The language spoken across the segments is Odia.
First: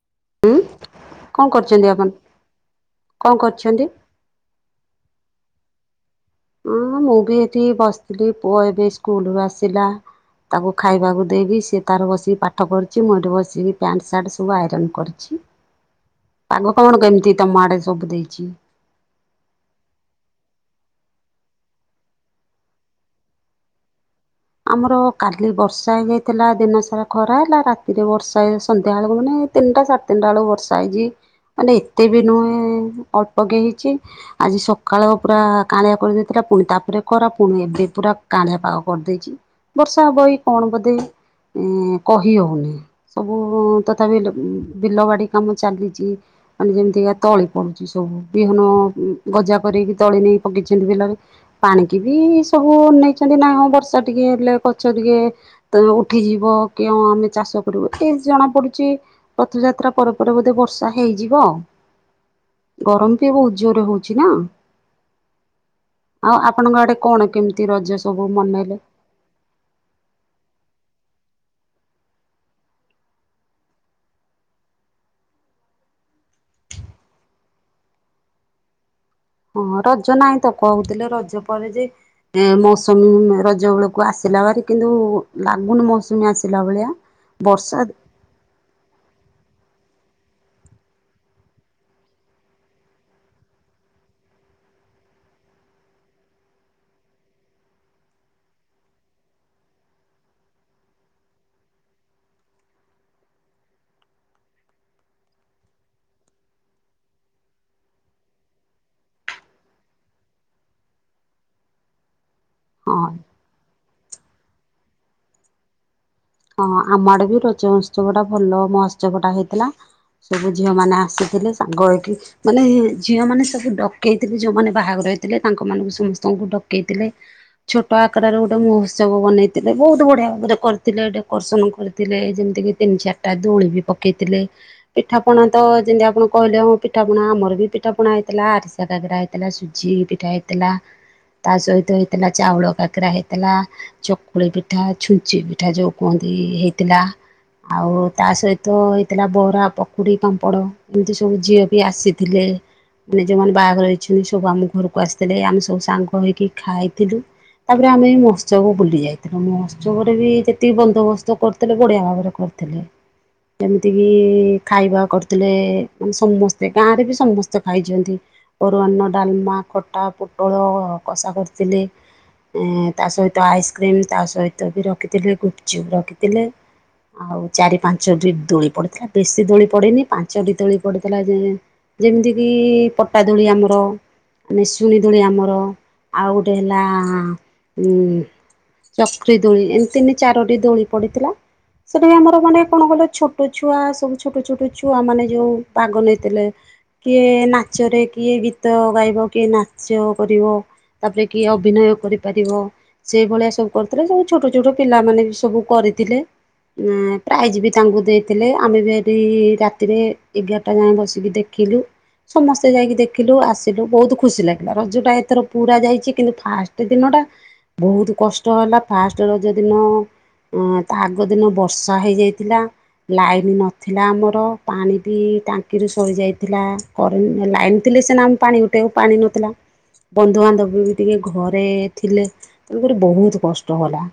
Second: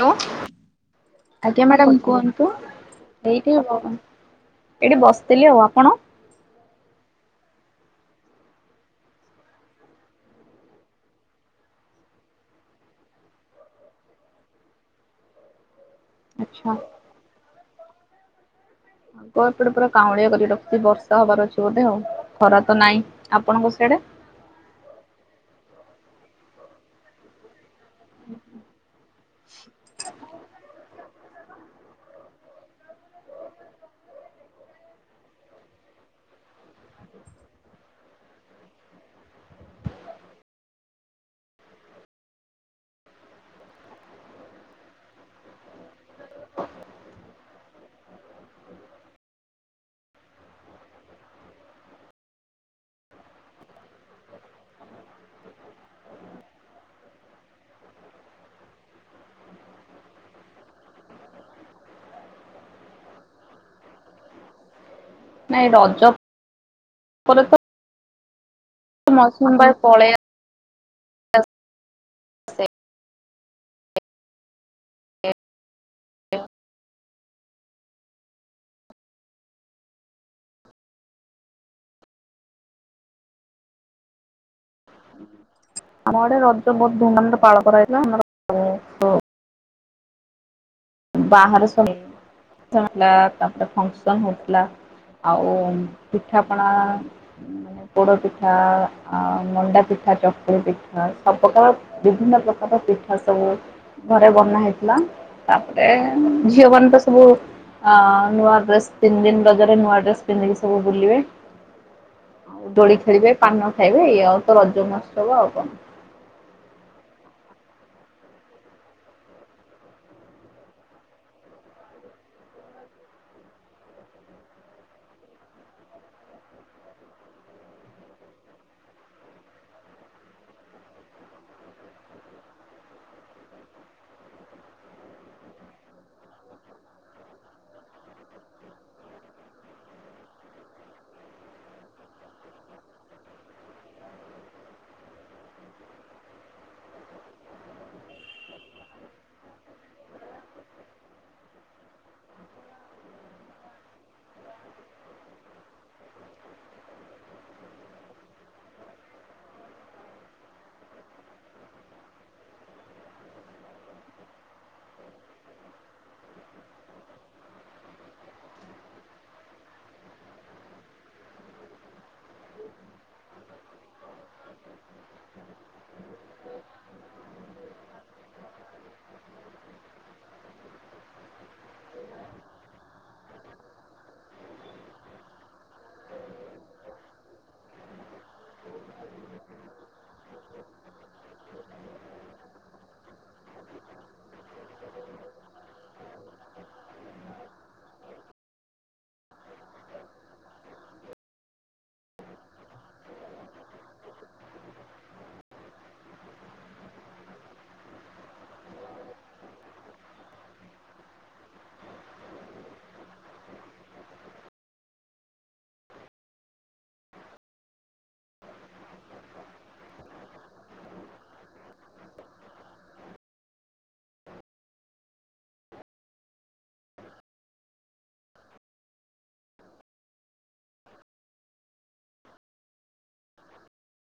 ହ୍ୟାଲୋ। ଉଁ? ଆଜ୍ଞା ମ୍ୟାଡାମ କୁହନ୍ତୁ? କଣ ଏଇଠି ବ କରୁଛନ୍ତି? ଏଇଠି ବସିଥିଲି ଆଉ ଆପଣ? ହୁଁ ମୁଁ ବି ଏଠି ବସିଥିଲି। ପୁଅ ଏବେ ସ୍କୁଲରୁୁ ଆସିଲା। ତାକୁ ଖାଇବାକୁ ଦେଇକି, ସିଏ ତାର ବସିକି ପାଠ କରୁଛି। ମୁଁ ଏଠି ବସିକି ପ୍ୟାଣ୍ଟ ସାର୍ଟ ସବୁ ଆଇରନ୍ କରୁଛି। [inaudible] ଆଚ୍ଛା। ପାଗ କଣ କେମତି ତମ ଆଡେ ସବୁ ଦେଇଛିି? ଆ ଏପଟେ ପୁରା କାଉଁଳିଆ କରି ରଖିଛି। ବର୍ଷା ହବାର ଅଛି ବୋଧେ ଆଉ। ଖରା ତ ନାହିଁ। ଆପଣଙ୍କ ସେଇ? ଆଡ଼େ? ଆମର କାଲି ବର୍ଷା ହେଇଯାଇଥିଲା। ଦିନ ସାରା ଖରା ହେଲା। ରାତି ସେଥିରେ ବର୍ଷା ସନ୍ଧ୍ୟାବେଳକୁ ମାନେ ତିନଟା ସାଢ଼େ ତିନଟା ବେଳକୁ ବର୍ଷା ହେଇଛି। ମାନେ ଏତେ ବି ନୁହେଁ। ଅଳ୍ପ କି ହେଇଛି। ଆଜି ସକାଳ ପୁରା କାଳିଆ କରିଦେଇଥିଲା। ପୁଣି ତାପରେ ଖରା। ପୁଣି ଏବେ ପୁରା କାଳିଆ ପାଗ କରିଦେଇଚି। ବର୍ଷା ହବ କି କଣ ବୋଧେ? ଉଁ କହି ହୋଉନି ସବୁ ତଥାପି ବିଲ ବାଡି କାମ ଚାଲିଚି। ମାନେ ଯେମିତିକା ତଳି ପଡୁଛି ସବୁ। ବିହନ ଗଜା କରିକି ତଳି ନେଇକ ପକେଇଛନ୍ତି ବିଲରେ। ପାଣିକି ବି ସବୁ ଅନେଇଛନ୍ତି ନା ହଁ ବର୍ଷା ଟିକେ ହେଲେ ଗଛ ଟିକେ ତ ଉଠିଯିବ କି ଆମେ ଚାଷ କରିବୁ। ଏ ଜଣା ପଡୁଛି ରଥଯାତ୍ରା ପରେ ପରେ ବୋଧେ ବର୍ଷା ହେଇଯିବ। [inaudible] ଗରମ ବି ବହୁତ ଜୋରରେ ହଉଛି ନା? ନାଇଁ ରଜ ଆଉ ଆପଣଙ୍କ ଆଡେ କଣ ପରେ ତ କେମିତି ରଜ ସବୁ ମନେଇଲେ? ମୌସୁମୀ ବାୟୁ ପଳେଇ ଆ ହଁ ରଜ ନାହିଁ ତ କହୁଥିଲେ ରଜ ପରେ ଯେ ଏ ମୌସୁମୀ ରଜ ବେଳକୁ ଆସିଲାଭାରି କିନ୍ତୁ ଆମ ଲାଗୁନିଭମୌସୁମୀ ଆଡେ ଆସିଲା ରଜ ବହୁତ ଭଳିଆ ଧୁମଧାମରେ ପାଳନ ବର୍ଷା କରାଯାଇଥିଲା ଆମର ବାହର [unintelligible] ତାପରେ ଫଙ୍କସନ ହଉଥିଲା। ଆଉ ପିଠା ପଣା ମାନେ ପୋଡ ପିଠା ଆ ମଣ୍ଡା ପିଠା। ପିଠା ଚକୁଳି ପିଠା ସବୁପ୍ରକାର ବିଭିନ୍ନ ପ୍ରକାରର ପିଠା ସବୁ ଘରେ ବନା ହେଇଥିଲା ତାପରେ ଝିଅ ମାନ ତ ସବୁ ହଁ ନୂଆ ଡ୍ରେସ ତିନି ଦିନ ରଜରେ ନୂଆ ଡ୍ରେସ ପିନ୍ଧିକି ସବୁ ବୁଲିବେ। ଆଉ ଦୋଳି ହଁ ଖେଳିବେ ପାନ ଖାଇବେ ଇ ଆଉ ତ ରଜ ମାସ ହବ ଆଉ କଣ। ହଁ ଆମ ଆଡେ ବି ରଜ ମହୋତ୍ସବ ଟା ଭଲ ମହୋତ୍ସବଟା ହେଇଥିଲା। ସବୁ ଝିଅ ମାନେ ଆସିଥିଲେ ସାଙ୍ଗ ହେଇକି ମାନେ ଝିଅ ମାନେ ସବୁ ଡକେଇଥିଲେ ଯୋଉମାନେ ବାହାଘର ରହିଥିଲେ ତାଙ୍କ ମାନଙ୍କୁ ସମସ୍ତଙ୍କୁ ଡକେଇଥିଲେ ଛୋଟ ଆକାରରେ ଗୋଟେ ମହୋତ୍ସବ ବନେଇଥିଲେ ବହୁତ ବଢିଆ ଭାବରେ କରିଥିଲେ ଏଇଟାକୁ। କର୍ଷଣ କରିଥିଲେ ଯେମିତି କି ତିନି ଚାରିଟା ଦୋଳି ବି ପକେଇଥିଲେ ପିଠା ପଣା ତ ଯେମିତି ଆପଣ କହିଲେ ହଁ ପିଠା ପଣା ଆମର ବି ପିଠା ପଣା ହେଇଥିଲା ଆରିସା କାକରା ହେଇଥିଲା ସୁଜି ପିଠା ହେଇଥିଲା ତା ସହିତ ହେଇଥିଲା ଚାଉଳ କାକରା ହେଇଥିଲା ଚକୁଳି ପିଠା ଛୁଞ୍ଚି ପିଠା ଯୋଉ କୁହନ୍ତି ହେଇଥିଲା ଆଉ ତା ସହିତ ହେଇଥିଲା ବରା ପକୁଡି ପାମ୍ପଡ ଏମିତି ସବୁ ଝିଅ ବି ଆସିଥିଲେ। ମାନେ ଯୋଉମାନେ ବାହାଘର ହେଛନ୍ତି ସବୁ ଆମ ଘରକୁ ଆସିଥିଲେ ଆମେ ସବୁ ସାଙ୍ଗ ହେଇକି ଖାଇଥିଲୁ ତାପରେ ଆମେ ମହୋତ୍ସବ ବୁଲି ଯାଇଥିଲୁ ମହୋତ୍ସବ ରେ ବି ଯେ ଠି ବନ୍ଦୋବସ୍ତ କରିଥିଲେ ବଢିଆ ଭାବରେ କରିଥିଲେ। ଯେମିତିକି ଖାଇବା କରିଥିଲେ ମାନେ ସମସ୍ତେ ଗାଁରେ ବି ସମସ୍ତେ ଖାଇଛନ୍ତି। ଅରୁଆନ ଡାଲମା ଖଟା ପୋଟଳ କଷା କରିଥିଲେ। ଏଁ ତା ସହିତ ଆଇସ୍କ୍ରିମ ତା ସହିତ ବି ରଖିଥିଲେ ଗୁପଚୁପ୍ ରଖିଥିଲେ ଆଉ ଚାରି ପାଞ୍ଚ ଟି ଦୋଳି ପଡିଥିଲା ବେଶୀ ଦୋଳି ପଡିନି ପାଞ୍ଚ ଟି ଦୋଳି ପଡିଥିଲା ଯେ ଯେମିତି କିି ପଟାଦୋଳି ଆମର ନିଶୁଣି ଦୋଳି ଆମର ଆଉ ଗୋଟେ ହେଲା ଚକ୍ରି ଦୋଳି ଏମି ତିନି ଚାରୋଟି ଦୋଳି ପଡିଥିଲା ସେଠିବି ଆମର ମାନେ କଣ କହିଲ ଛୋଟ ଛୁଆ ସବୁ ଛୋଟ ଛୋଟ ଛୁଆ ମାନେ ଯୋଉ ଭାଗ ନେଇଥିଲେ କିଏ ନାଚରେ କିଏ ଗୀତ ଗାଇବ କିଏ ନାଚ କରିବ ତାପରେ କିଏ ଅଭିନୟ କରିପାରିବ ସେଇ ଭଳିଆ ସବୁ କରୁଥିଲେ ସବୁ ଛୋଟ ଛୋଟ ପିଲାମାନେ ବି ସବୁ କରିଥିଲେ ମଁ ପ୍ରାଇଜ ବି ତାଙ୍କୁ ଦେଇଥିଲେ ଆମେ ବି ଏଠି ରାତିରେ ଏଗାରଟା ଯାଏଁ ବସିକି ଦେଖ ଖିଲୁ ସମସ୍ତେ ଯାଇକି ଦେଖିଲୁ ଆସିଲୁ ବହୁତ ଖୁସି ଲାଗିଲା ରଜ ଟା ଏଥର ପୁରା ଯାଇଚି କିନ୍ତୁ ଫାଷ୍ଟ ଦିନ ଟା ବହୁତ କଷ୍ଟ ହେଲା ଫାଷ୍ଟ ରଜ ଦିନ ଅଁ ତା ଆଗ ଦିନ ବର୍ଷା ହେଇଯାଇଥିଲା ଲାଇନ ନଥିଲା ଆମର ପାଣି ବି ଟାଙ୍କିରୁ ସରିଯାଇଥିଲା କରେଣ୍ଟ ଲାଇନ ଥିଲା ସିନା ଆମେ ପାଣି ଉଠେବୁ ପାଣି ନଥିଲା ବନ୍ଧୁବାନ୍ଧବ ବି ଟିକେ ଘରେ ଥିଲେ ତେଣୁକରି ବହୁତ କଷ୍ଟ ହେଲା।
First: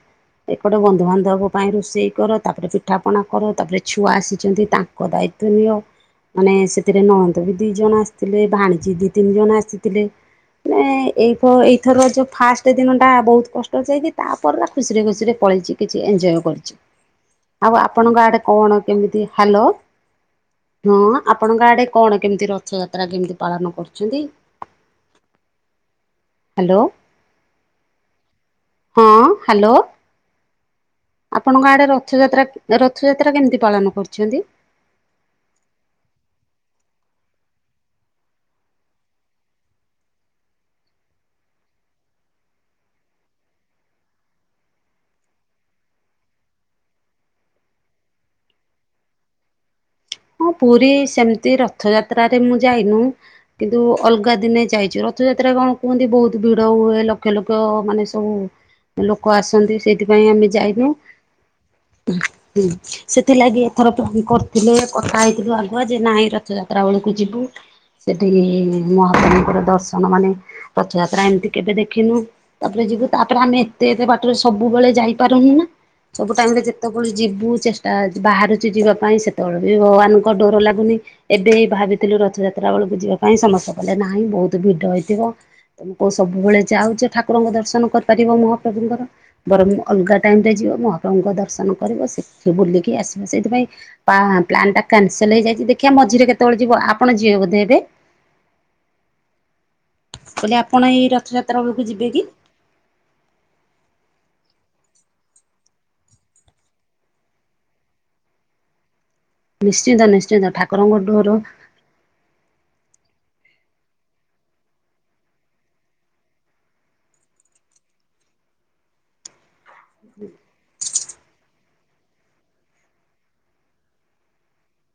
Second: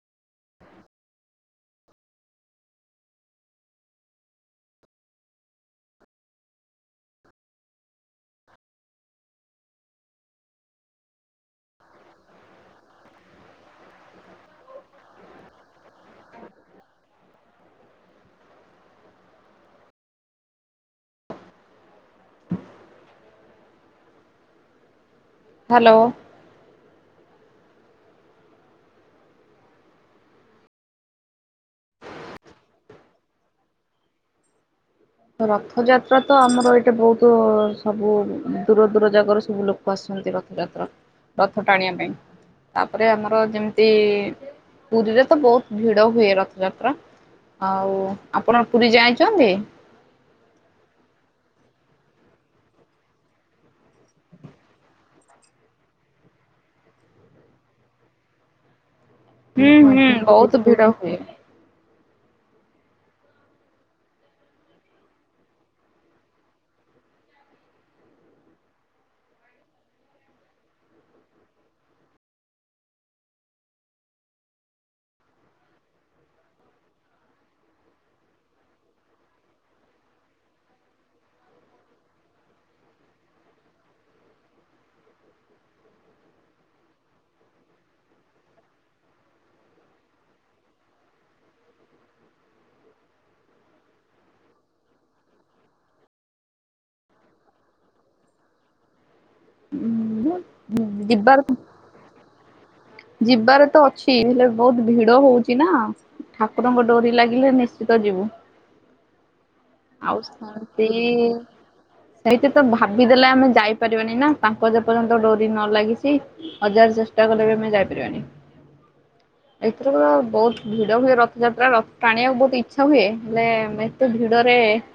ଏପଟେ ବନ୍ଧୁବାନ୍ଧବ ପାଇଁ ରୋଷେଇ କର ତାପରେ ପିଠା ପଣା କର ତାପରେ ଛୁଆ ଆସିଛନ୍ତି ତାଙ୍କ ଦାୟ ତ୍ବ ନିଅ ମାନେ ସେଥିରେ ନହନ୍ତ ବି ଦି ଜଣ ଆସିଥିଲେ ଭାଣୀଜୀ ଦି ତିନି ଜଣ ଆସିଥିଲେ। ମେ ଏଇ ଏଇଥର ଯୋଉ ଫାଷ୍ଟ୍ ଦିନ ଟା ବହୁତ କଷ୍ଟ ଯାଇକି ତାପରେ ତା ଖୁସିରେ। ରେ ପଳେଇଛି କିଛି ଏନ୍ଜୟ କରିଛି। ଆଉ ଆପଣଙ୍କ ଆଡ଼େ କଣ କେମିତି ହାଲୋ। ହଁ ଆପଣଙ୍କ ଆଡେ କଣ କେମିତି ରଥଯାତ୍ରା କେମିତି ପାଳନ କରୁଛନ୍ତି। ହାଲୋ। ହ୍ୟାଲୋ ହଁ ହାଲୋ। ଆପଣଙ୍କ ଆଡ଼େ ରଥଯାତ୍ରା ରଥଯାତ୍ରା କେମିତି ପାଳନ କରୁଛନ୍ତି। ରଥଯାତ୍ରା ତ ଆମର ଏଇଠେ ବହୁତ ସବୁ ଦୂର ଦୂର ଜାଗାରୁ ସବୁ ଲୋକ ଆସ ରଥଯାତ୍ରା ରଥ ଟାଣିବା ପାଇଁ ତାପରେ ଆମର ଯେମିତି ପୁରୀରେ ତ ବହୁତ ଭିଡ ହୁଏ ରଥଯାତ୍ରା ହଉ ଆପଣ ପୁରୀ ଯାଇଛନ୍ତି ହଁ ପୁରୀ ସେମିତି ରଥଯାତ୍ରରେ ମୁଁ ଯାଇନୁ କିନ୍ତୁ ଅଲଗା ଦିନେ ଯାଇଛିୁ ରଥଯାତ୍ର ସେଥିରେ କଣ କୁହନ୍ତି ବହୁତ ଭିଡ ହୁଏ ଲକ୍ଷ ଲକ୍ଷ ମାନେ ସବୁ ଲୋକ ହୁଁ ଆସନ୍ତି ହୁଁ ସେଇଥିପାଇଁ ଆମେ ବହୁତ ଭିଡ ଯାଇନୁ ହୁଏ। ହୁଁ ସେଥିଲାଗି ଏଥର କରିଥିଲେ କଥା ହେଇଥିଲୁ ଆଗୁଆ ଯେ ନାାଇ ଏ ରଥଯାତ୍ରା ବେଳକୁ ଯିବୁ ସେଠିକି ମହାପ୍ରଭୁଙ୍କର ଦର୍ଶନ ମାନେ ରଥଯାତ୍ରା ଏମିତି କେବେ ଦେଖିନୁ ତାପରେ ଯୁ ତାପରେ ଆମେ ଏତେ ଏତେ ବାଟରେ ସବୁବେଳେ ଯାଇପାରୁନୁ ନା ସବୁ ଟାଇମ ରେ ଯେତେବେଳେ ଯିବୁ ଚେଷ୍ଟା ବାହାରୁଛି ଯିବା ପାଇଁ ସେତେବେଳେ ଭଗବାନଙ୍କ ଡୋର ଲାଗୁନି ଏବେ ଭାବିଥିଲୁ ରଥଯାତ୍ରା ବେଳକୁ ଯିବା ପାଇଁ ସମସ୍ତେ ଗଲେ ନାହିଁ ବହୁତ ଭିଡ ହେଇଥିବ ତମ କୋଉ ସବୁବେଳେ ଯାଉଛ ଠାକୁରଙ୍କ ଦର୍ଶନ କରିପାରିବ ମହାପ୍ରଭୁଙ୍କର ବର ଅଲଗା ଟାଇମ ରେ ଯିବ ମହାପ୍ରଭୁଙ୍କ ଦର୍ଶନ କରିବ ସେଠି ବୁଲିକି ଆସିବ ସେଇଥିପାଇଁ ପ୍ଲାନ୍ ଟା କ୍ୟାନସଲ ହେଇଯାଇଛି ଦେଖିବା ମଝିରେ କେତେବେଳେ ଯିବ ଆପଣ ଯିବେ ବୋଧେ ହେବେ ହୁଁ କହିଲେ ଆପଣ ଏଇ ରଥଯାତ୍ରା ବେଳକୁ ଯିବେ କି ଯିବାରେ ତ ଅଛି ହେଲେ ବହୁତ୍ ଭିଡ଼ ହଉଛି ନା ଠାକୁରଙ୍କ ଡୋରି ଲାଗିଲେ ନିଶ୍ଚିତ ଯିବୁ ନିଶ୍ଚିନ୍ତ ଆଉ ନିଶ୍ଚିନ୍ତ ଶନ୍ତି ଠାକୁରଙ୍କ ଡୋର ସେଇତ ତ ଭାବି ବି ଦେଲେ ଆମେ ଯାଇପାରିବାନି ନା ତାଙ୍କ ଯେ ପର୍ଯ୍ୟନ୍ତ ଡୋରି ନ ଲାଗିଛି ହଜାର ଚେଷ୍ଟା କଲେ ବି ଆମେ ଯାଇପାରିବାନି ଏଥରକ ବହୁତ ଭିଡ଼ ହୁଏ ରଥଯାତ୍ରା ରଥ ଟାଣିବାକୁ ବହୁତ ଇଚ୍ଛା ହୁଏ ହେଲେ ଏତେ ଭିଡ଼ ରେ ସେ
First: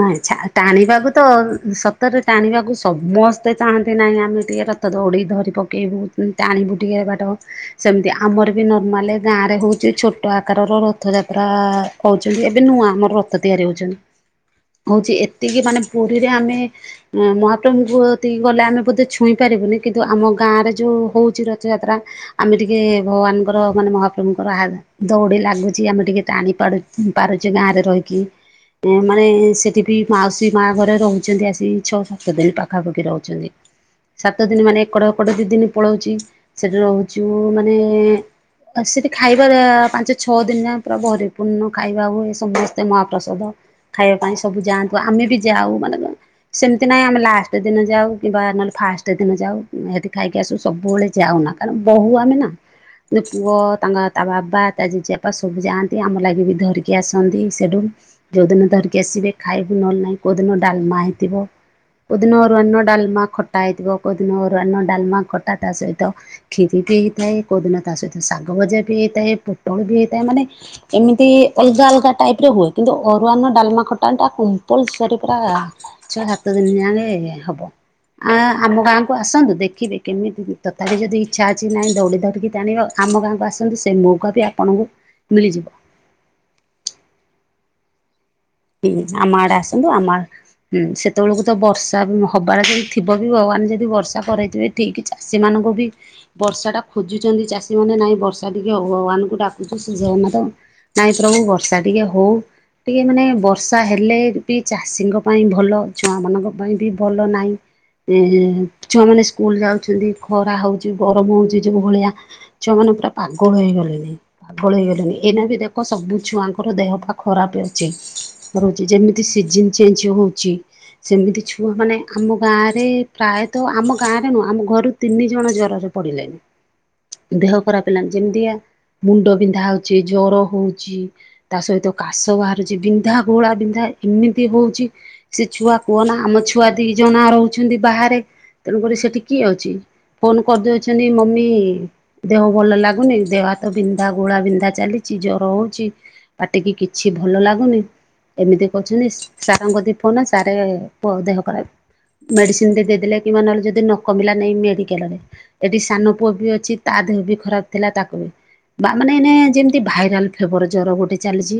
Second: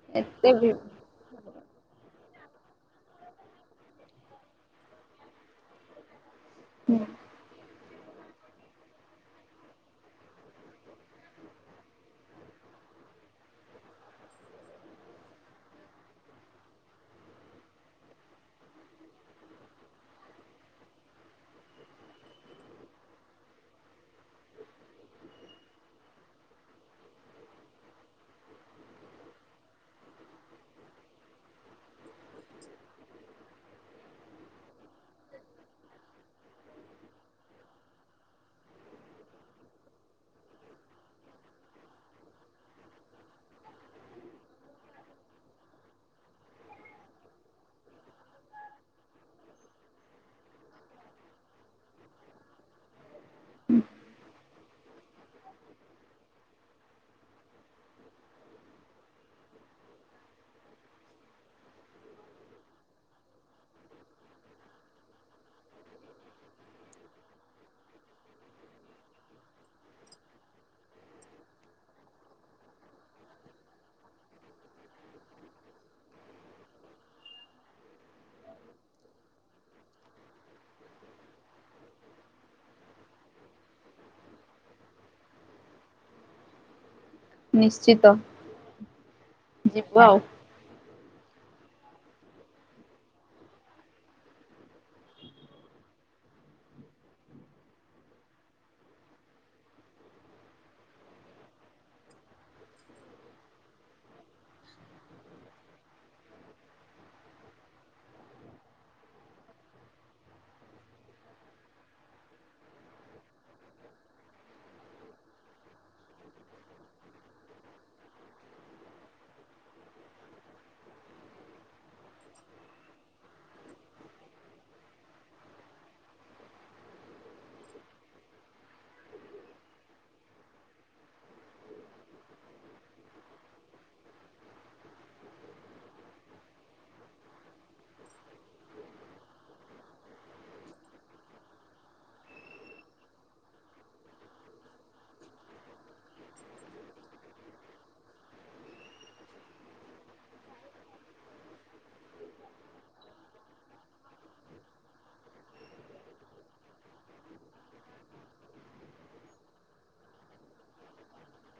ନାଇଁ ଟାଣିବାକୁ ତ ରତରେ ଟାଣିବାକୁ ସମସ୍ତେ ଚାହାନ୍ତି ନାହିଁ ଆମେ ଟିକେ ରଥ ଦୌଡ଼ି ଧରି ପକାଇବୁ ଟଣି ଫୁଟିକି ବାଟ ସେମିତି ଆମର ବି ନର୍ମାଲି ଗାଁରେ ହେଉଛି ଛୋଟ ଆକାରର ରଥଯାତ୍ରା ହେଉଛନ୍ତି ଏବେ ଆମର ରଥ ତିଆରି ହଉଛନ୍ତି ହଉଛି ଏତିକି ମାନେ ପୁରୀରେ ଆମେ ମହାପ୍ରଭୁଙ୍କୁ ଏତିକି ଗଲେ ଆମେ ବୋଧେ ଛୁଇଁ ପାର ବୁନି କିନ୍ତୁ ଆମ ଗାଁରେ ଯୋଉ ହଉଛି ରଥଯାତ୍ରା ଆମେ ଟିକେ ଭଗବାନଙ୍କର ମାନେ ମହାପ୍ରଭୁଙ୍କର ଦୌଡ଼ି ଲାଗୁଛି ଆମେ ଟିକେ ଟାଣି ପାରୁ ପାରୁଛୁ ଗାଁ ରେ ରହିକି ମାନେ ସେଠି ବି ମାଉସୀ ମା ଘରେ ରହୁଛନ୍ତି ଆସିିକି ଛଅ ସାତ ଦିନ ପାଖାପାଖି ରହୁଛନ୍ତି ସାତ ଦିନ ମାନେ ଏକଟ ଏକଟ ଦି ଦିନ ପଳାଉଛି ସେଠି ରହୁଛୁ ମାନେ ଆ ସେଠି ଖାଇବା ପାଞ୍ଚ ଛଅ ଦିନ ଯା ପୁରା ଭରିପୂର୍ଣ୍ଣ ଖାଇବା ହୁଏ ସମସ୍ତେ ମହାପ୍ରସାଦ ଖାଇବା ପାଇଁ ସବୁ ଯାଆନ୍ତୁ ଆମେ ବି ଯାଉ ମାନେ ସେମିତି ନହିଁ ଆମେ ଲାଷ୍ଟ ଦିନ ଯାଉ କିମ୍ବା ନହେଲେ ଫାଷ୍ଟ ଦିନ ଯାଉତି ଖାଇକି ଆସୁ ସବୁବେଳେ ଯାଉନା କାରଣ ବୋହୁ ଆମେ ନା ପୁଅ ତାଙ୍କ ତା ବାବା ତା ଜେଜେବାପା ସବୁ ଯାଆନ୍ତି ଆମ ଲାଗି ବି ଧରିକି ଆସନ୍ତି ସେଠୁ ଯୋଉଦିନ ଧରିକି ଆସିବେ ଖାଇବି ନହେଲେ ନାହିଁ କୋଉଦିନ ଡାଲମା ହେଇଥିବ କେଉଦିନ ଅରୁଆନ୍ନ ଡାଲମା ଖଟା ହେଇଥିବ କୋଉଦିନ ଅରୁଆନ ଡାଲମା ଖଟା ତା ସହିତ କିର ହେଇଥାଏ କୋଉଦିନ ତା ସହିତ ଶାଗ ଭଜା ବି ହେଇଥାଏ ପୋଟଳ ବି ହେଇଥାଏ ମାନେ ଏମିତି ଅଲଗା ଅଲଗା ଟାଇପ ରେ ହୁଏ କିନ୍ତୁ ଆରୁଆରନ ଡାଲମା ଖଟା ଟା କୁମ୍ପଲସରି ପୁରା ଛ ସାତ ଦିନ ଯାନଙ୍କେ ହବ। ଆ ଆମ ଗାଁକୁ ଆସନ୍ତୁ ଦେଖିବେ କେମିତି ତଥାପି ଯଦି ଇଚ୍ଛା ଅଛି ନାହିଁ ଦଉଡି ଧରିକି ଟାଣିବ ଆମ ଗାଁକୁ ଆସନ୍ତୁ ସେ ମଉକା ବି ଆପଣଙ୍କୁ ମିଳିଯିବ। ନିଶ୍ଚିତ। ହୁଁ ଆମ ଆଡେ ଆସନ୍ତୁ ଯିବୁ ଆମ ଆଉ। ହୁଁ ସେତେବେଳକୁ। ବର୍ଷା ହବାରେ ଯଦି ଥିବ ବି ଭଗବାନ ଯଦି ବର୍ଷା କରଇଥିବେ ଠିକ ଚାଷୀ ମାନଙ୍କୁ ବି ବର୍ଷାଟା ଖୋଜୁଛନ୍ତି ଚାଷୀମାନେ ନାହିଁ ବର୍ଷା ଟିକେ ଭଗବାନ ଙ୍କୁ ଡାକୁଚୁ ନାଇ ଶ୍ରି ଜଗନ୍ନାଥ। ନାଇଁ ପ୍ରଭୁ ବର୍ଷା ଟିକେ ହଉ ଟିକେ ମାନେ। ବର୍ଷା ହେଲେ ବି ଚାଷୀଙ୍କ ପାଇଁ ଭଲ ଛୁଆ ମାନଙ୍କ ପାଇଁ ବି ଭଲ ନାହିଁ। ଏଁ-ହେଁ-ହେଁ ଛୁଆମାନୋନ ସ୍କୁଲ ଯାଉଛନ୍ତି ଖରା ହଉଛି ଗରମ ହଉଛି ଯେଉ ଭଳିଆ ଛୁଆମାନେ। ପୁରା ପାଗଳ ହେଇଗଲେଣି। ପାଗଲା ହେଇଗଲେଣି ଏଇନା ବି ଦେଖ ସବୁ ଛୁଆଙ୍କର ଦେହ ପା ଖରାପ ଅଛି। ରହୁଛି ଯେମିତି ସିଜନ ଚେଞ୍ଜ ହଉଛି। ସେମିତି ଛୁଆ ମାନେ ଆମ ଗାଁ ରେ ପ୍ରାୟତଃ ଆମ ଗାଁରେ ନୁହଁ ଆମ ଘରୁ ତିନି ଜଣ ଜରରେ। ପଡିଲେଣି ଦେହ ଖରାପ ହେଲାଣି ଯେମିତିଆ। ମୁଣ୍ଡ ବିନ୍ଧା ହଉଛି ଜର ହଉଛିି ତା ସହିତ କାଶ ବାହାରୁଛି ବିନ ବିନ୍ଧା ଘୋଳା ବିନ୍ଧା ଏମିତି ହଉଛି ସେ ଛୁଆ କୁହନା ଆମ ଛୁଆ ଦି ଜଣା ରହୁଛନ୍ତି ବାହାରେ। ତେଣୁକରି ସେଠି କିଏ ଅଛି? ଫୋନ କରିଦେଉ ଛନ୍ତି ମମି ଦେହ ଭଲ ଲାଗୁନି ଦେହ ହାତ ବିନ୍ଧା ଗୋଳା ବିନ୍ଧା ଚାଲିଛି। ଜର ହଉଛି ପାଟିକି କିଛି ଭଲ ଲାଗୁନି। ଏମିତି କହୁଛନ୍ତି ସ ସାରଙ୍କ କତିକି ଫୋନ ଆସେ ସାରେ ପୁଅ ଦେହ ଖରାପ। ମେଡିସିନ ଟେ ଦେଇଦେଲେ କିମ୍ୱା ନହେଲେ ଯଦି ନ କମିଲା ନେଇ ମେଡିକାଲ ରେ ଏଠି ସାନ ପୁଅ ବି ଅଛି ତା ଦେହ ବି ଖରାପ ଥିଲା ତାକୁ ବା ମା ମାନେ ନେ ଯେମତି ଭାଇରାଲ ଫେବର ଜର ଗୋଟେ ଚାଲିଛି।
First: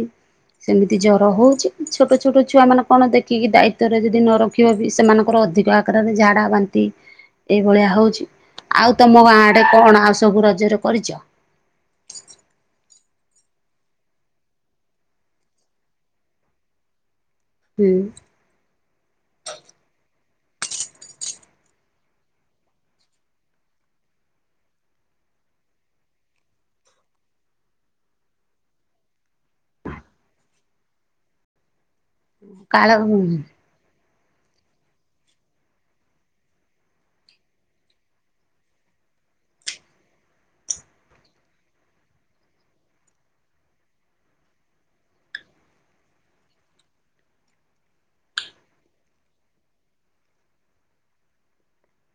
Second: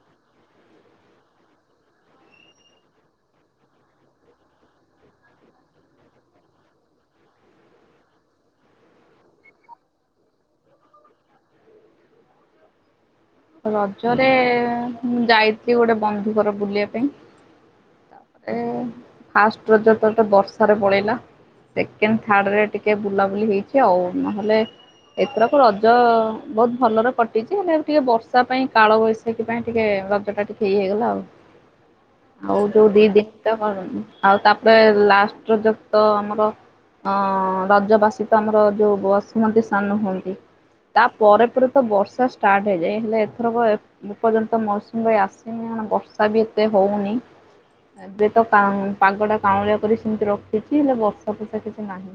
ସେମିତି ଯ ରହୁଚି ଛୋଟ ଛୋଟ ଛୁଆ ମାନେ କଣ ଦେଖିକି ଦାୟିତ୍ୱ ରେ ଯଦି ନ ରଖିବ ବି ସେମାନଙ୍କର ଅଧିକ ଆକାରରେ ଝାଡା ବାନ୍ତି ଏଇଭଳିଆ ହଉଚି ଆଉ ତମ ଗାଁ ଆଡେ କଣ ଆଉ ସବୁ ରଜରେ କରିଚ? ରଜରେ ମୁଁ ଯାଇଥିଲି ଗୋଟେ ବନ୍ଧୁ ଘର ବୁଲିବା ପାଇଁ। ହୁଁ ତାପରେ ଫାଷ୍ଟ ରଜ ଟା ତ ବର୍ଷାରେ ପଳେଇିଲା। ସେକେଣ୍ଡ ଥାର୍ଡ ରେ ଟିକେ ବୁଲାବୁଲି ହେଇଚି ଆଉ ନହେଲେ ଏଥରକୁ ରଜ ବହୁତ ଭଲରେ କଟିଚି। ହେଲେ ଟିକେ ବର୍ଷା ତ ପାଇଁ କାଳ ବୈଶାଖୀ ପାଇଁ ଟିକେ ରଜ ଟା ଟିକ ଇଏ ହେଇଗଲା ଆଉ। ଆଉ ଯୋଉ କାଳ ଦି ଦିନି କରନି ଆଉ ତାପରେ ଲାଷ୍ଟ ରଜ ତ ଆମର ଅଁ ରାଜବାସୀ ତ ଆମର ଯୋଉ ବସୁମତୀ ସ୍ନାନ ହୁଅନ୍ତି। ତା ପରେ ପରେ ତ ବର୍ଷା ଷ୍ଟାର୍ଟ ହେଇଯାଏ ହେଲେ ଏଥରକ ଏ ପର୍ଯ୍ୟନ୍ତ ମୌସୁମୀବାୟୁ ଆସେନି କଣ ବର୍ଷା ବି ଏତେ ହଉନି। ଏବେ ତ ପା ପାଗ ଟା କାଉଁଳିଆ କରି ସେମିତି ରଖିଚି ହେଲେ ବର୍ଷା ଫଷା କିଛି ନାହିଁ।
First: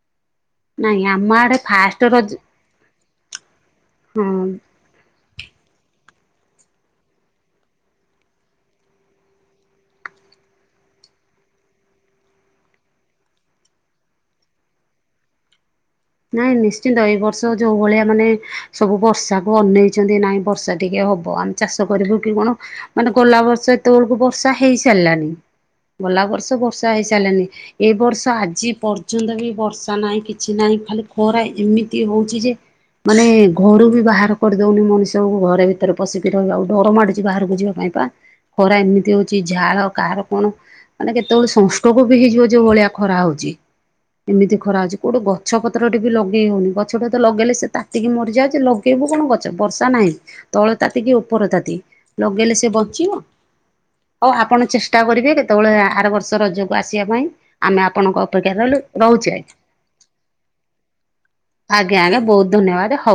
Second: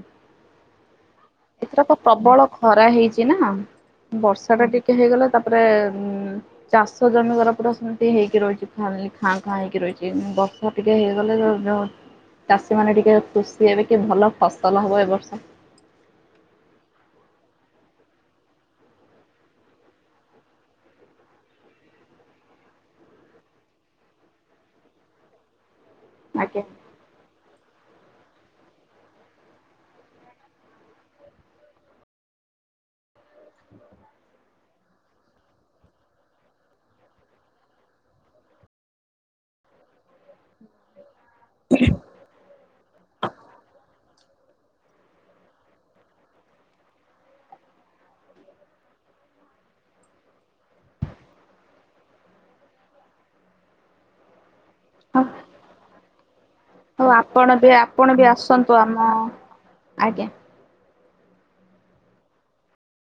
ନାଇଁ ଆମ ଆଡେ ଏଥର କ ଫାଷ୍ଟ ରଜ ପ୍ରବଳ ଖରା ହେଇଚି। କିଏ ନା ହଁ ବର୍ଷା ଟା ଟିକେ ହେଇଗଲେ ତାପରେ ଉଁ ଚାଷ ଜମିଗୁରା ପୁରା ସେମିତି ହେଇକି ରହିଚି ଖାଲି ଖାଁ ଖାଁ ହେଇକି ରହିଚି ଉଁ ବର୍ଷା ଟିକେ ହେଇଗଲେ ଚାଷୀ ମାନେ ଟିକେ ଖୁସି ହେବେ କି ଭଲ ଫସଲ ହବ ଏ ବର୍ଷ। ନାଇଁ ନିଶ୍ଚିତ ଏଇ ବର୍ଷ ଯୋଉ ଭଳିଆ ମାନେ ସବୁ ବର୍ଷାକୁ ଅନେଇଚନ୍ତି ନାଇଁ ବର୍ଷା ଟିକେ ହବ। ଆମେ ଚାଷ କରିବୁ କି କଣ ମାନେ ଗଲା ବର୍ଷ ଏତେ ବଳକୁ ବର୍ଷା ହେଇସାରିଲାଣି। ଗଲା ବର୍ଷ ଆଜ୍ଞା। ବର୍ଷା ହେଇସାରିଲାଣିି ଏ ବର୍ଷ ଆଜି ପର୍ଯ୍ୟନ୍ତ ବି ବର୍ଷା ନାହିଁ କିଛି ନାହିଁ। ଖାଲି ଖରା ଏମିତି ହୋଉଚି ଯେ ମାନେ ଘରୁ ବି ବାହାର କରିଦଉନି ମଣିଷକୁ ଘରେ ଭିତରେ ପଶିକି ରହିବା ଆଉ ଡର ମାଡୁଚି ବାହାରକୁ ଯିବା ପାଇଁ ପା। ଖରା ଏମିତି ହଉଚି ଝାଳ କାହାର କଣ ମାନେ କେତେବେଳେ ସଂଷ୍ଟ୍ରୋକ ବି ହେଇଯିବ ଯୋଉ ଭଳିଆ ଖରା ହଉଚି। ଏମିତି ଖରା ହଉଚି କୋଉଠି ଗ ଗଛ ପତ୍ର ଟେ ବି ଲଗେଇ ହଉନି। ଗଛଟା ତ ଲଗେଇଲେ ସେ ତାତିକି ମରିଯାଉ ଯେ ଲଗେଇବୁ କଣ ଗଛ ବର୍ଷା ନାହିଁ। ତଳ ତାତି କି ଉପର ତାତି ଲଗେଇଲେ ସେ ବଞ୍ଚିବ? ହଉ ଆପଣ ଚେଷ୍ଟା ହଉ କରିବେ କେତେବେଳେ ଆର ବର୍ଷ ରଜକୁ ଆସିବା ହଉ ପାଇଁ। ଆପଣ ବି ଆମେ ଆପଣ ଆପଣଙ୍କ ବି ଅପେକ୍ଷ ଆସନ୍ତୁ କଲୁ ଆମ ରହୁଚି ଆଜ୍ଞା। ଆଜ୍ଞା। ଆଜ୍ଞା ଆଜ୍ଞା ବୋହୁତ ଧନ୍ୟବାଦ ହୋଉ।